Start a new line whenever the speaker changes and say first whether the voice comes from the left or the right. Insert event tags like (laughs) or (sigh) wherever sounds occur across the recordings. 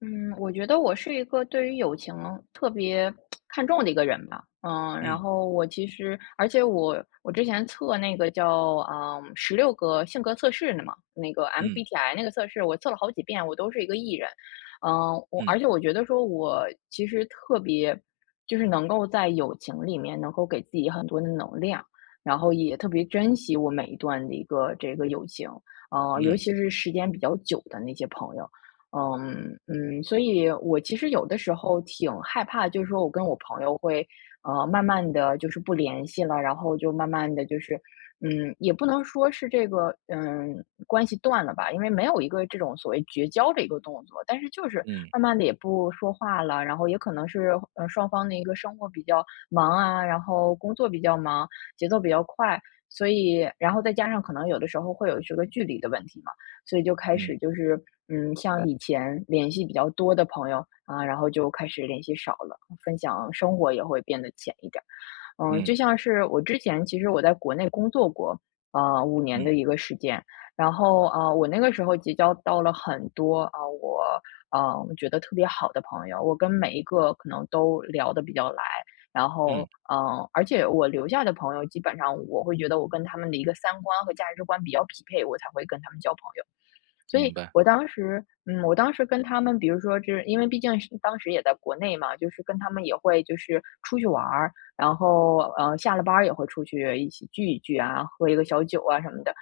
left: 嗯，我觉得我是一个对于友情特别看重的一个人吧，然
right: 嗯
left: 后我其实，而且我我之前测那个叫16个性格测试的嘛，那个
right: 嗯
left: MBTI 那个测试，我测了好几遍，我都是一个 E 人，我而
right: 嗯
left: 且我觉得说我其实特别就是能够在友情里面能够给自己很多的能量，然后也特别珍惜我每一段的一个这个友情，尤
right: 嗯
left: 其是时间比较久的那些朋友。所以我其实有的时候挺害怕，就是说我跟我朋友会，慢慢的就是不联系了，然后就慢慢的就是，也不能说是这个，关系断了吧，因为没有一个这种所谓绝交的一个动作，但是就是
right: 嗯
left: 慢慢的也不说话了，然后也可能是，双方的一个生活比较忙啊，然后工作比较忙，节奏比较快，所以然后再加上可能有的时候会有这个距离的问题嘛。所以就开始
right: 嗯
left: 就是，像以前联系比较多的朋友啊，然后就开始联系少了，分享生活也会变得浅一点儿。
right: 嗯
left: 就像是我之前其实我在国内工作过5年的
right: 嗯，
left: 一个时间，然后，我那个时候结交到了很多啊，我觉得特别好的朋友，我跟每一个可能都聊得比较来，然后
right: 嗯，
left: 而且我留下的朋友基本上我会觉得我跟他们的一个三观和价值观比较匹配，我才会跟他们交朋友。所以
right: 明白，
left: 我当时跟他们，比如说，就是因为毕竟是当时也在国内嘛，就是跟他们也会就是出去玩儿，然后，下了班儿也会出去一起聚一聚啊，喝一个小酒啊什么的。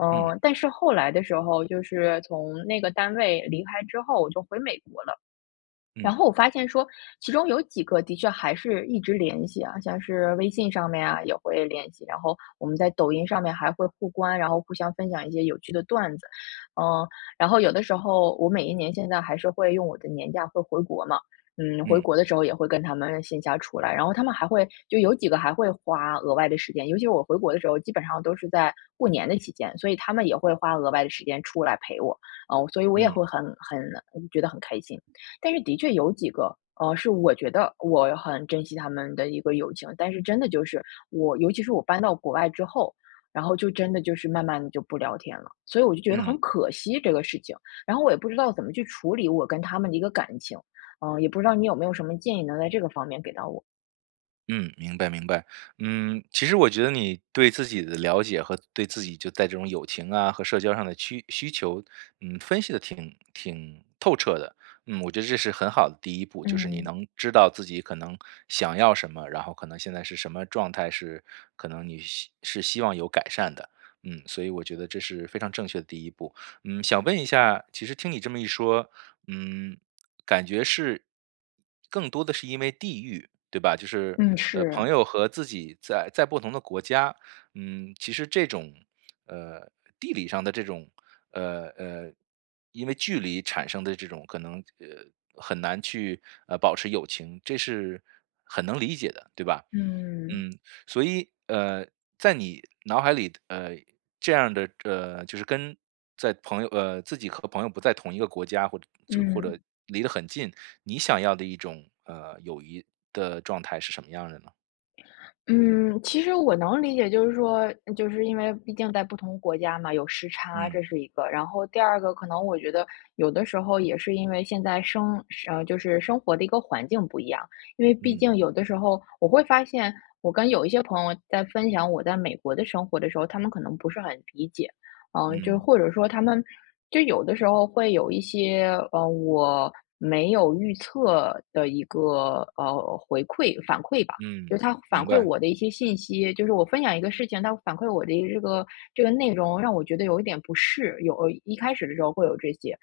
right: 嗯
left: 但是后来的时候，就是从那个单位离开之后，我就回美国了。然
right: 嗯
left: 后我发现说，其中有几个的确还是一直联系啊，像是微信上面啊也会联系，然后我们在抖音上面还会互关，然后互相分享一些有趣的段子，嗯，然后有的时候我每一年现在还是会用我的年假会回国嘛，回
right: 嗯
left: 国的时候也会跟他们线下出来，然后他们还会就有几个还会花额外的时间，尤其是我回国的时候，基本上都是在过年的期间，所以他们也会花额外的时间出来陪我，哦，所以我也
right: 嗯
left: 会很很觉得很开心。但是的确有几个，是我觉得我很珍惜他们的一个友情，但是真的就是尤其是我搬到国外之后，然后就真的就是慢慢的就不聊天了，所以我就觉得
right: 嗯。
left: 很可惜这个事情，然后我也不知道怎么去处理我跟他们的一个感情，也不知道你有没有什么建议能在这个方面给到我？
right: 嗯，明白明白。嗯，其实我觉得你对自己的了解和对自己就在这种友情啊和社交上的需求，嗯，分析的挺透彻的。嗯，我觉得这是很好的第一步，就是你
left: 嗯
right: 能知道自己可能想要什么，然后可能现在是什么状态是可能你希望有改善的。嗯，所以我觉得这是非常正确的第一步。嗯，想问一下，其实听你这么一说，嗯。感觉是更多的是因为地域，对吧？就是
left: 嗯，是，
right: 朋友和自己在不同的国家，嗯，其实这种呃地理上的这种呃呃，因为距离产生的这种可能很难去保持友情，这是很能理解的，对吧？
left: 嗯
right: 嗯，所以，在你脑海里，这样的，就是跟在朋友，自己和朋友不在同一个国家，或
left: 嗯。
right: 者离得很近，你想要的一种，友谊的状态是什么样的呢？
left: 嗯，其实我能理解，就是说，就是因为毕竟在不同国家嘛，有时差，这
right: 嗯
left: 是一个。然后第二个，可能我觉得有的时候也是因为现在就是生活的一个环境不一样。因为毕
right: 嗯
left: 竟有的时候我会发现，我跟有一些朋友在分享我在美国的生活的时候，他们可能不是很理解，就
right: 嗯
left: 或者说他们就有的时候会有一些，我没有预测的一个反馈吧。就
right: 嗯，
left: 是他反
right: 明
left: 馈
right: 白，
left: 我的一些信息，就是我分享一个事情，他反馈我的一这个这个内容，让我觉得有一点不适，一开始的时候会有这些，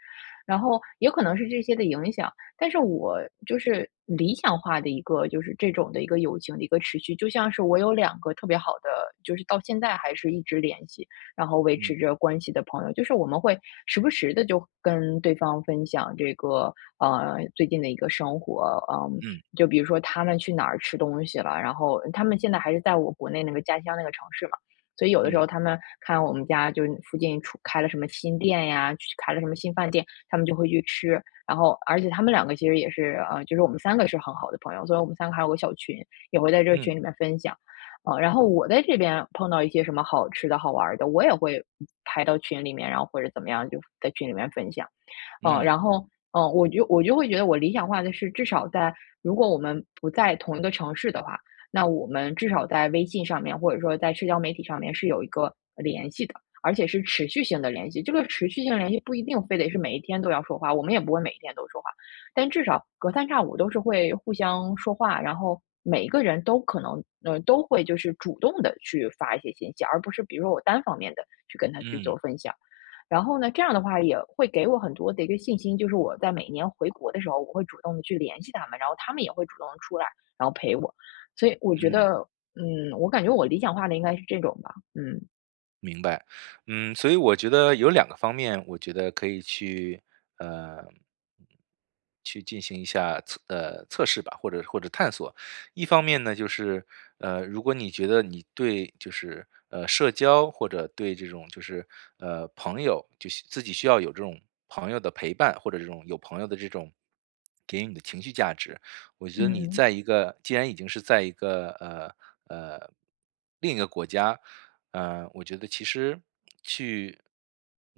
left: 然后也可能是这些的影响，但是我就是理想化的一个就是这种的一个友情的一个持续，就像是我有两个特别好的，就是到现在还是一直联系，然后维
right: 嗯
left: 持着关系的朋友，就是我们会时不时的就跟对方分享这个最近的一个生活，嗯，
right: 嗯
left: 就比如说他们去哪儿吃东西了，然后他们现在还是在我国内那个家乡那个城市嘛，所以有的时
right: 嗯
left: 候他们看我们家就是附近出开了什么新店呀，去开了什么新饭店，他们就会去吃。然后，而且他们2个其实也是，就是我们三个是很好的朋友，所以我们三个还有个小群，也会在这个
right: 嗯
left: 群里面分享。然后我在这边碰到一些什么好吃的好玩儿的，我也会拍到群里面，然后或者怎么样，就在群里面分享。
right: 嗯
left: 然后，我就会觉得我理想化的是，至少在如果我们不在同一个城市的话，那我们至少在微信上面，或者说在社交媒体上面是有一个联系的，而且是持续性的联系。这个持续性的联系不一定非得是每一天都要说话，我们也不会每一天都说话，但至少隔三差五都是会互相说话，然后每一个人都可能，都会就是主动的去发一些信息，而不是比如说我单方面的去跟他去做
right: 嗯。
left: 分享。然后呢，这样的话也会给我很多的一个信心，就是我在每年回国的时候，我会主动的去联系他们，然后他们也会主动地出来，然后陪我。所以我觉得，我感觉我理想化的应该是这种吧，嗯。
right: 明白，嗯，所以我觉得有两个方面，我觉得可以去，呃，去进行一下测试吧，或者探索。一方面呢，就是如果你觉得你对就是社交或者对这种就是朋友，就是自己需要有这种朋友的陪伴，或者这种有朋友的这种给予你的情绪价值，我觉得你
left: 嗯
right: 在一个既然已经是在一个呃另一个国家，我觉得其实去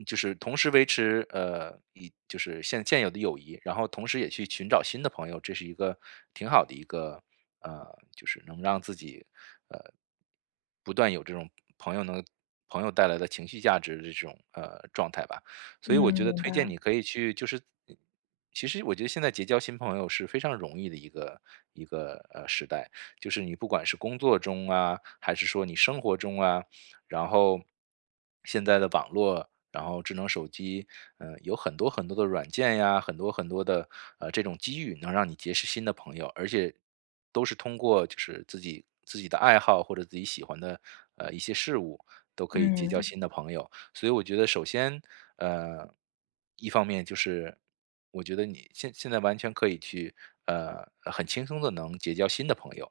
right: 就是同时维持呃，以就是现现有的友谊，然后同时也去寻找新的朋友，这是一个挺好的一个呃，就是能让自己呃不断有这种朋友能朋友带来的情绪价值的这种状态吧。所以
left: 嗯，
right: 我觉得
left: 明
right: 推荐
left: 白，
right: 你可以去其实我觉得现在结交新朋友是非常容易的一个时代，就是你不管是工作中啊，还是说你生活中啊，然后现在的网络，然后智能手机，嗯，有很多很多的软件呀，很多很多的这种机遇，能让你结识新的朋友，而且都是通过就是自己的爱好或者自己喜欢的一些事物，都可以结交
left: 嗯。
right: 新的朋友。所以我觉得，首先，呃，一方面就是我觉得你现在完全可以去很轻松的能结交新的朋友，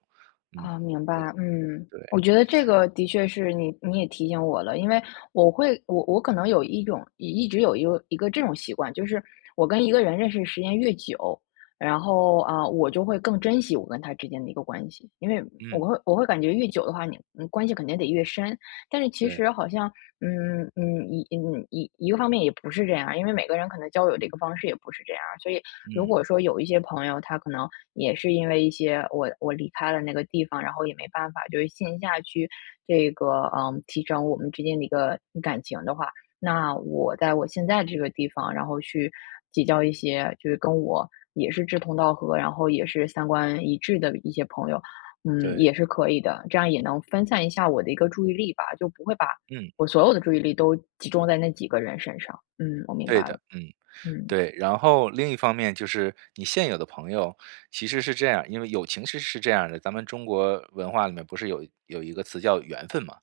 right: 嗯，
left: 啊，明白，
right: 对，
left: 我觉得这个的确是你也提醒我了，因为我会我我可能有一种一直有一个这种习惯，就是我跟一个人认识时间越久，然后啊，我就会更珍惜我跟他之间的一个关系，因为我
right: 嗯，
left: 会我会感觉越久的话，关系肯定得越深，但是其
right: 对，
left: 实好像嗯嗯一嗯一一个方面也不是这样，因为每个人可能交友这个方式也不是这样，所以如
right: 嗯，
left: 果说有一些朋友，他可能也是因为一些我离开了那个地方，然后也没办法，就是线下去这个提升我们之间的一个感情的话，那我在我现在这个地方，然后去结交一些就是跟我也是志同道合，然后也是三观一致的一些朋友，也
right: 对，
left: 是可以的，这样也能分散一下我的一个注意力吧，就不会把
right: 嗯。
left: 我所有的注意力都集中在那几个人身上。嗯，我明
right: 对
left: 白了。
right: 的，嗯，
left: 嗯
right: 对。然后另一方面就是你现有的朋友其实是这样，因为友情其实是这样的，咱们中国文化里面不是有一个词叫缘分嘛，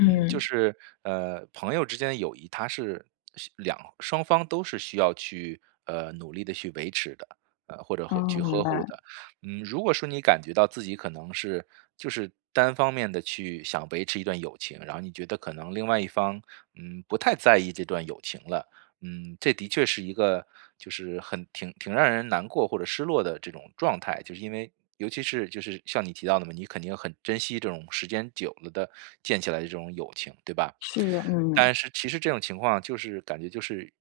right: 嗯，就是朋友之间的友谊，它是双方都是需要去努力的去维持的，或者和
left: 哦，
right: 去
left: 明
right: 呵护
left: 白。
right: 的。嗯，如果说你感觉到自己可能是就是单方面的去想维持一段友情，然后你觉得可能另外一方嗯不太在意这段友情了。嗯，这的确是一个就是很让人难过或者失落的这种状态，就是因为尤其是就是像你提到的嘛，你肯定很珍惜这种时间久了的建起来的这种友情，对吧？
left: 是，嗯，
right: 但是其实这种情况就是感觉就是，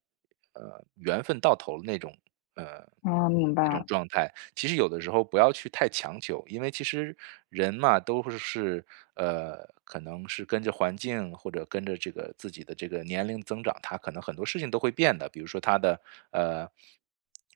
right: 缘分到头了那种，呃，
left: 啊，明
right: 那
left: 白，
right: 种状态。其实有的时候不要去太强求，因为其实人嘛都是，可能是跟着环境或者跟着这个自己的这个年龄增长，他可能很多事情都会变的。比如说他的，呃。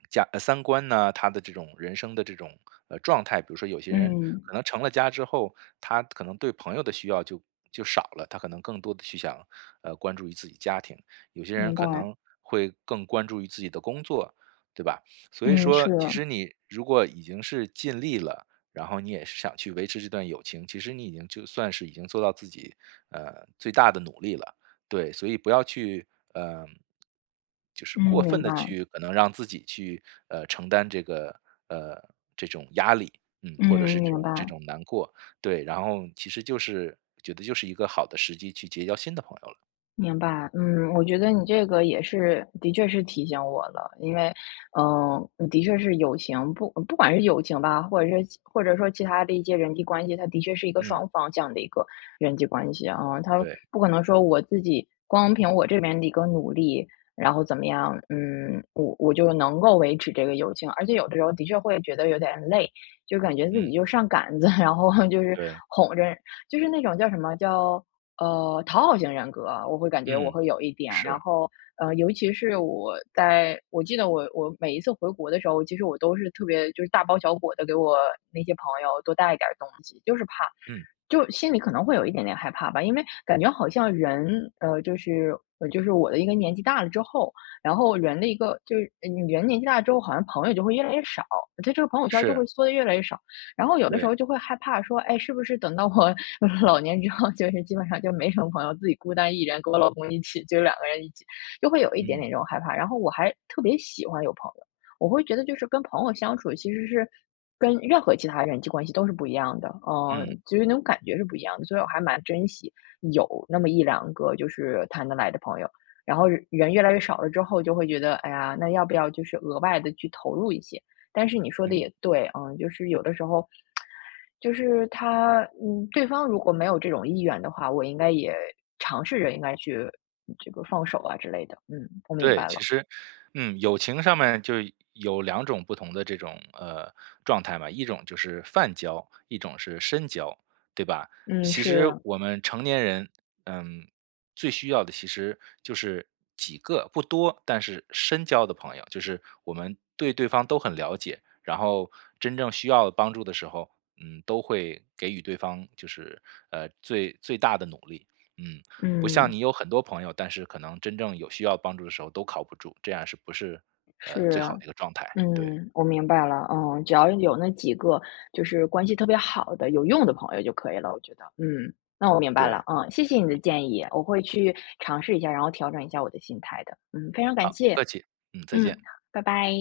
right: 三观呢，他的这种人生的这种，状态，比如说有些人
left: 嗯，
right: 可能成了家之后，他可能对朋友的需要就少了，他可能更多的去想，关注于自己家庭。有些人
left: 明
right: 可
left: 白，
right: 能会更关注于自己的工作，对吧？所以
left: 嗯，
right: 说其
left: 是，
right: 实你如果已经是尽力了，然后你也是想去维持这段友情，其实你已经就算是已经做到自己，最大的努力了。对，所以不要去，嗯，就是
left: 嗯，
right: 过分
left: 明
right: 的
left: 白，
right: 去可能让自己去，承担这个，呃，这种压力，嗯，或者
left: 嗯，
right: 是这
left: 明
right: 种这
left: 白。
right: 种难过，对。然后其实就是觉得就是一个好的时机去结交新的朋友了。
left: 明白，我觉得你这个也是，的确是提醒我了，因为，的确是友情，不管是友情吧，或者说其他的一些人际关系，它的确是一个
right: 嗯，
left: 双方向的一个人际关系啊，它
right: 对，
left: 不可能说我自己光凭我这边的一个努力，然后怎么样，我就能够维持这个友情，而且有的时候的确会觉得有点累，就感觉自己
right: 嗯，
left: 就上杆子，(laughs) 然后就是
right: 对，
left: 哄着，就是那种叫什么叫。讨好型人格，我会感觉我
right: 嗯，
left: 会有一点，然
right: 是，
left: 后，尤其是我记得我每一次回国的时候，其实我都是特别就是大包小裹的给我那些朋友多带一点儿东西，就是怕，
right: 嗯，
left: 就心里可能会有一点点害怕吧，因为感觉好像人，就是我的一个年纪大了之后，然后人的一个就是呃人年纪大了之后，好像朋友就会越来越少，他这个朋友圈就
right: 是，
left: 会缩的越来越少。然后有的时
right: 对，
left: 候就会害怕说，哎，是不是等到我 (laughs) 老年之后，就是基本上就没什么朋友，自己孤单一人，跟我老公一起，就2个人一起，就会有一点
right: 嗯，
left: 点这种害怕。然后我还特别喜欢有朋友，我会觉得就是跟朋友相处其实是。跟任何其他人际关系都是不一样的，
right: 嗯，
left: 就是那种感觉是不一样的，所以我还蛮珍惜有那么一两个就是谈得来的朋友。然后人越来越少了之后，就会觉得，哎呀，那要不要就是额外的去投入一些？但是你说的
right: 嗯。
left: 也对，就是有的时候，就是他，嗯，对方如果没有这种意愿的话，我应该也尝试着应该去这个放手啊之类的。嗯，我明
right: 对，
left: 白了。
right: 其实，嗯，友情上面就有两种不同的这种状态嘛，一种就是泛交，一种是深交，对吧？
left: 嗯，
right: 其实
left: 是，
right: 我们成年人，嗯，最需要的其实就是几个不多，但是深交的朋友，就是我们对对方都很了解，然后真正需要帮助的时候，嗯，都会给予对方就是最大的努力，嗯。不像
left: 嗯，
right: 你有很多朋友，但是可能真正有需要帮助的时候都靠不住，这样是不是最
left: 是，
right: 好的一个状态？对
left: 嗯，我明白了，只要有那几个就是关系特别好的、有用的朋友就可以了，我觉得，那我明白
right: 对，
left: 了，嗯，谢谢你的
right: 嗯，
left: 建议，我会去尝试一下，然后调整一下我的心态的，非常感
right: 好，不
left: 谢，
right: 客气，嗯，再
left: 嗯，
right: 见。
left: 拜拜。